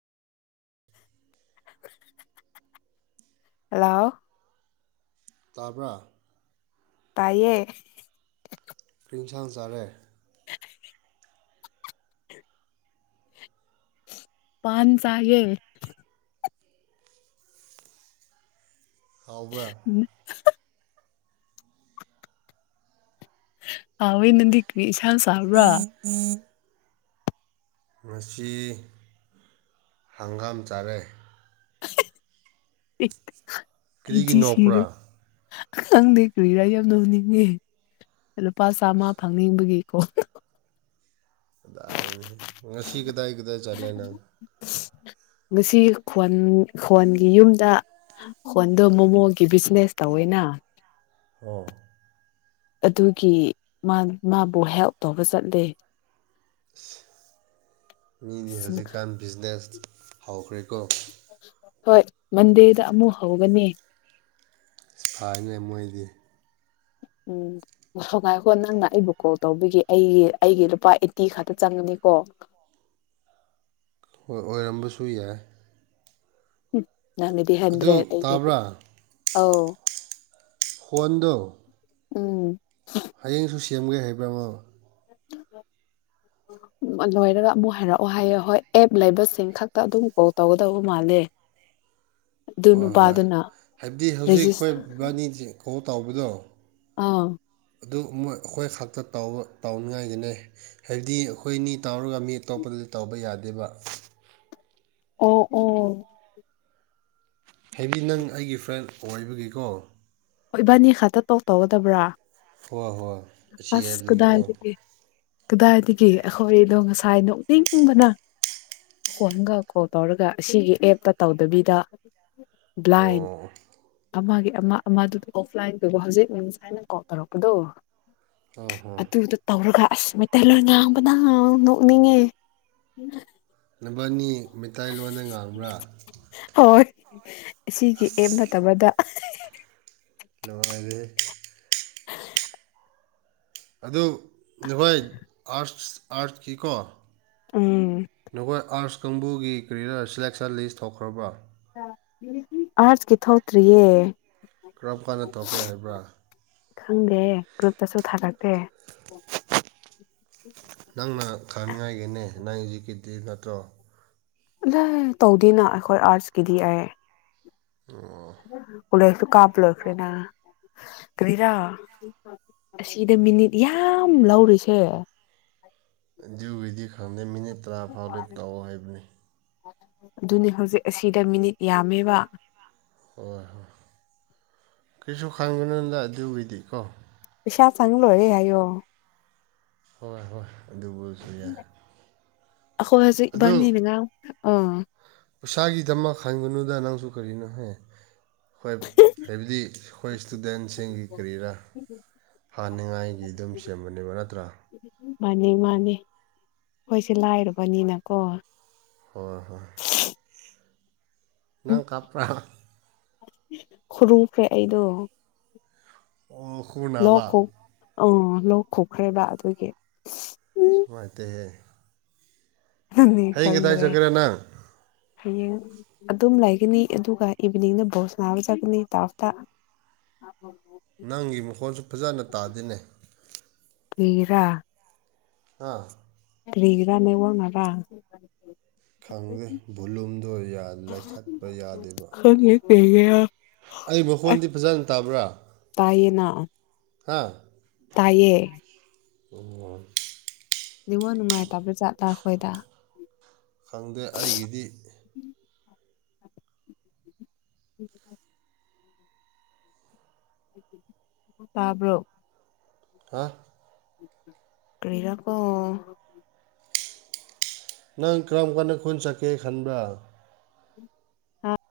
hello ꯇꯥꯕ꯭ꯔꯥ ꯇꯥꯏꯌꯦ ꯀꯔꯤ ꯏꯟꯁꯥꯡ ꯆꯥꯔꯦ ꯄꯥꯟ ꯆꯥꯌꯦ ꯍꯥꯎꯕ꯭ꯔꯥ ꯎ [unintelligible] ꯍꯥꯎꯋꯤ ꯅꯪꯗꯤ ꯀꯔꯤ ꯏꯟꯁꯥꯡ ꯆꯥꯕ꯭ꯔꯥ ꯎ [unintelligible] ꯉꯁꯤ ꯍꯪꯒꯥꯝ ꯆꯥꯔꯦ ꯀꯔꯤꯒꯤ ꯑꯩꯗꯤ ꯁꯤꯔꯦ ꯅꯣꯛꯄ꯭ꯔꯥ ꯈꯪꯗꯦ ꯀ꯭ꯔꯤꯔꯥ ꯌꯥꯝ ꯅꯣꯛꯅꯤꯡꯉꯦ ꯂꯨꯄꯥ ꯆꯥꯝꯃ ꯐꯪꯅꯤꯡꯕꯒꯤꯀꯣ ꯀꯗꯥꯏꯗꯒꯤ ꯉꯁꯤ ꯀꯗꯥꯏ ꯀꯗꯥꯏ ꯆꯠꯂꯦ ꯅꯪ ꯎ [inaudible] ꯉꯁꯤ ꯈꯣꯟ ꯈꯣꯟꯒꯤ ꯌꯨꯝꯗ ꯍꯣꯟꯗꯣ ꯃꯣꯃꯣꯒꯤ ꯕꯤꯖꯤꯅꯦꯁ ꯇꯧꯋꯦꯅ ꯑꯥ ꯑꯗꯨꯒꯤ ꯃꯥꯕꯨ ꯍꯦꯜꯞ ꯇꯧꯕ ꯆꯠꯂꯦ ꯃꯤꯗꯤ ꯍꯧꯖꯤꯛꯀꯥꯟ ꯕꯤꯖꯤꯅꯦꯁ ꯍꯧꯥꯎꯈ꯭ꯔꯦꯀꯣ ꯍꯣꯏ ꯃꯟꯗꯦꯗ ꯑꯃꯨꯛ ꯍꯧꯒꯅꯤ ꯐꯥꯏꯅ ꯃꯣꯏꯗꯤ ꯎꯝ ꯁꯉꯥꯏꯈꯣ ꯅꯪꯅ ꯑꯩꯕꯨ ꯀꯣꯜ ꯇꯧꯕꯤꯒꯦ ꯑꯩꯒꯤ ꯑꯩꯒꯤ ꯂꯨꯄꯥ ꯑꯩꯠꯇꯤ ꯈꯇ ꯆꯪꯉꯅꯤꯀꯣ ꯑꯣꯏꯔꯝꯕꯁꯨ ꯌꯥꯏ ꯎꯝ ꯅꯪꯒꯤꯗꯤ ꯑꯗꯨ ꯍꯟꯗ꯭ꯔꯦ ꯑꯩꯒꯤꯗꯤ ꯇꯥꯕ꯭ꯔꯥ ꯑꯧ ꯍꯣꯟꯗ ꯎꯝ ꯍꯌꯦꯡꯁꯨ ꯁꯦꯝꯒꯦ ꯍꯥꯏꯕ꯭ꯔꯥꯃꯣ ꯎꯝ ꯂꯣꯏꯔꯒ ꯑꯃꯨꯛ ꯍꯥꯏꯔꯛꯑꯣ ꯍꯥꯏꯌꯣ ꯍꯣꯏ ꯑꯦꯞ ꯂꯩꯕꯁꯤꯡ ꯈꯛꯇ ꯑꯗꯨꯝ ꯀꯣꯜ ꯇꯧꯒꯗꯕ ꯃꯥꯜꯂꯦ ꯑꯗꯨ ꯍꯣꯏ ꯍꯣꯏ ꯅꯨꯄꯥꯗꯨꯅ ꯍꯥꯏꯕꯗꯤ ꯍꯧꯖꯤꯛ ꯑꯩꯈꯣꯏ ꯔꯦꯖꯤꯁ ꯏꯕꯥꯅꯤ ꯀꯣ ꯇꯥꯎꯧꯕꯗꯣ ꯑꯥ ꯑꯗꯨ ꯃꯣꯏ ꯑꯩꯈꯣꯏ ꯈꯥꯛꯇ ꯇ ꯇꯧꯅꯤꯡꯉꯥꯏꯒꯤꯅꯦ ꯍꯥꯏꯕꯗꯤ ꯑꯩꯈꯣꯏꯅꯤ ꯇꯥꯎꯔꯒ ꯃꯤ ꯑꯇꯣꯞꯄꯗꯗꯤ ꯇꯥꯎꯧꯕ ꯌꯥꯗꯦꯕ ꯑꯣ ꯑꯣ ꯍꯦꯕꯤ ꯅꯪ ꯑꯩꯒꯤ ꯐ꯭ꯔꯦꯟ ꯑꯣꯏꯕꯒꯤꯀꯣ ꯍꯣꯏ ꯏꯕꯥꯅꯤ ꯈꯛꯇ ꯇꯧ ꯇꯧꯒꯗꯕ꯭ꯔꯥ ꯍꯣ ꯍꯣꯏ ꯑꯁꯤ ꯑꯁ ꯍꯥꯏꯕꯗꯨꯒꯤꯀꯣ ꯀꯗꯥꯏꯗꯒꯤ ꯀꯗꯥꯏꯗꯒꯤ ꯑꯩꯈꯣꯏꯗꯣ ꯉꯁꯥꯏ ꯅꯣꯛꯅꯤꯡꯕꯅ ꯐꯣꯟꯒ ꯀꯣꯜ ꯇꯧꯔꯒ ꯑꯁꯤꯒꯤ ꯑꯦꯞꯇ ꯇꯧꯗꯕꯤꯗ ꯕ꯭ꯂꯥꯏꯟ ꯑꯣ ꯑꯃꯒꯤ ꯑꯃ ꯑꯃꯗꯨ ꯑꯣꯐꯂꯥꯏꯟ ꯇꯧꯕ ꯍꯧꯖꯤꯛ ꯃꯤꯝꯁ ꯍꯥꯏꯅ ꯀꯣꯜ ꯇꯧꯔꯛꯄꯗꯣ ꯍꯣ ꯍꯣ ꯑꯗꯨꯗꯣ ꯇꯧꯔꯒ ꯑꯁ ꯃꯩꯇꯩꯂꯣꯟ ꯉꯥꯡꯕꯅ ꯅꯣꯛꯅꯤꯡꯉꯦ ꯅꯕꯅꯤ ꯃꯩꯇꯥꯏꯂꯣꯟꯗ ꯉꯥꯡꯕ꯭ꯔꯥ ꯍꯣꯏ ꯁꯤꯒꯤ ꯑꯦꯝ ꯑꯁ ꯅꯠꯇꯕꯗ ꯂꯣꯏꯔꯦꯍꯦ ꯑꯗꯨ ꯅꯈꯣꯏ ꯑꯥꯔꯠꯁ ꯑꯥꯔꯠꯀꯤꯀꯣ ꯎꯝ ꯅꯈꯣꯏ ꯑꯥꯔꯁ ꯀꯥꯡꯕꯨꯒꯤ ꯀꯔꯤꯔꯥ ꯁꯤꯂꯦꯛꯁꯟ ꯂꯤꯁ ꯇꯧꯈ꯭ꯔꯕ꯭ꯔꯥ ꯑꯥꯔꯠꯁ ꯀꯤ ꯊꯣꯛꯇ꯭ꯔꯤꯌꯦ ꯀꯔꯝ ꯀꯥꯟꯗ ꯊꯣꯛꯀꯦ ꯍꯥꯏꯕ꯭ꯔꯥ ꯈꯪꯗꯦ ꯒ꯭ꯔꯨꯞꯇꯁꯨ ꯊꯥꯒꯠꯇꯦ ꯅꯪꯅ ꯈꯪꯅꯤꯡꯉꯥꯏꯒꯤꯅꯦ ꯅꯪ ꯍꯧꯖꯤꯛꯀꯤꯗꯤ ꯅꯠꯇ꯭ꯔꯣ [unintelligible] ꯇꯧꯗꯦꯅ ꯑꯩꯈꯣꯏ ꯑꯥꯔꯠꯁꯀꯤꯗꯤ ꯑꯩ ꯑꯣ ꯀꯣꯂꯦꯁ ꯁꯨ ꯀꯥꯞ ꯂꯣꯏꯈ꯭ꯔꯦꯅ ꯀꯔꯤꯔꯥ ꯑꯁꯤꯗ ꯃꯤꯅꯤꯠ ꯌꯥꯝ ꯂꯧꯔꯤꯁꯦ ꯑꯗꯨꯒꯤꯗꯤ ꯈꯪꯗꯦ ꯃꯤꯅꯤꯠ ꯇꯔꯥ ꯐꯥꯎꯗꯤ ꯇꯧꯑꯣ ꯍꯥꯏꯕꯅꯤ ꯑꯗꯨꯅꯦ ꯍꯧꯖꯤꯛ ꯑꯁꯤꯗ ꯃꯤꯅꯤꯠ ꯌꯥꯝꯃꯦꯕ ꯍꯣꯏ ꯍꯣꯏ ꯀꯩꯁꯨ ꯈꯟꯒꯅꯣꯗ ꯑꯗꯨꯒꯤꯗꯤ ꯀꯣ ꯄꯩꯁꯥ ꯆꯪꯅꯨꯡ ꯂꯣꯏꯔꯦ ꯍꯥꯏꯌꯣ ꯍꯣꯏ ꯍꯣꯏ ꯑꯗꯨꯕꯨꯁꯨ ꯌꯥꯏ ꯑꯩꯈꯣꯏ ꯍꯧꯖꯤꯛ ꯑꯗꯨ ꯏꯕꯥꯅꯤꯅꯤ ꯉ ꯑ ꯄꯩꯁꯥꯒꯤꯗꯃꯛ ꯍꯟꯒꯅꯨꯗ ꯅꯪꯁꯨ ꯀꯔꯤꯅꯣꯍꯦ ꯍꯣꯏ ꯍꯥꯏꯕꯗꯤ ꯑꯩꯈꯣꯏ ꯏꯁꯇꯨꯗꯦꯟꯁꯤꯡꯒꯤ ꯀꯔꯤꯔꯥ ꯐꯥꯅꯤꯡꯉꯥꯏꯒꯤ ꯑꯗꯨꯝ ꯁꯦꯝꯕꯅꯦꯕ ꯅꯠꯇ꯭ꯔꯥ ꯃꯥꯅꯤ ꯃꯥꯅꯤ ꯈꯣꯏꯁꯦ ꯂꯥꯏꯔꯕꯅꯤꯅꯀꯣ ꯍꯣꯏ ꯍꯣꯏ ꯅꯪ ꯀꯥꯞꯄ꯭ꯔꯥ ꯈꯨꯔꯨꯈ꯭ꯔꯦ ꯑꯩꯗꯣ ꯑꯣ ꯈꯨꯎ ꯂꯣꯛ ꯅꯥꯕ ꯈꯣ ꯑꯪ ꯂꯣꯛ ꯈꯨꯈ꯭ꯔꯦꯕ ꯑꯗꯨꯒꯤ ꯃꯥꯏꯇꯦꯍꯦ ꯅꯪꯅꯤ ꯈꯪꯗ꯭ꯔꯦ ꯆꯠꯀꯦꯔꯥ ꯅꯪ ꯍꯌꯦꯡ ꯑꯗꯨꯝ ꯂꯩꯒꯅꯤ ꯑꯗꯨꯒ ꯏꯚꯤꯅꯤꯡ ꯕꯣ ꯁꯅꯥꯕ ꯆꯠꯀꯅꯤ ꯇꯥꯞꯇ [unintelligible] ꯅꯪꯒꯤ ꯃꯈꯣꯜꯁꯨ ꯐꯖꯅ ꯇꯥꯗꯦꯅꯦ ꯀ꯭ꯔꯤꯒꯤꯔꯥ ꯍꯥꯥ ꯀ꯭ꯔꯤꯒꯤꯔꯥ ꯅꯦꯋꯥꯛ ꯅꯥꯔꯥ ꯈꯪꯗꯦ ꯚꯨꯂꯨꯝꯗꯣ ꯌꯥ ꯂꯩꯈꯠꯄ ꯌꯥꯗꯦꯕ ꯈꯪꯗꯦ ꯀꯔꯤꯒꯤꯔꯥ ꯑꯩ ꯃꯈꯣꯟꯗꯤ ꯑꯁ ꯐꯖꯅ ꯇꯥꯕ꯭ꯔꯥ ꯇꯥꯏꯌꯦꯅ ꯍꯥ ꯇꯥꯏꯌꯦ ꯊꯨꯡ [unintelligible] ꯅꯤꯉꯣꯜ ꯅꯨꯡꯉꯥꯏꯇꯕ꯭ꯔ ꯖꯥꯠꯂꯥ ꯑꯩꯈꯣꯏꯗ ꯈꯪꯗꯦ ꯑꯩꯒꯤꯗꯤ ꯎꯝ [unintelligible] ꯎꯝ [unintelligible] [unintelligible] ꯇꯥꯕ꯭ꯔꯣ ꯍꯥ ꯀ꯭ꯔꯤꯔꯀꯣ ꯅꯪ ꯀꯔꯝ ꯀꯥꯟꯗ ꯈꯨꯟ ꯆꯠꯀꯦ ꯈꯟꯕ꯭ꯔꯥ ꯍꯥ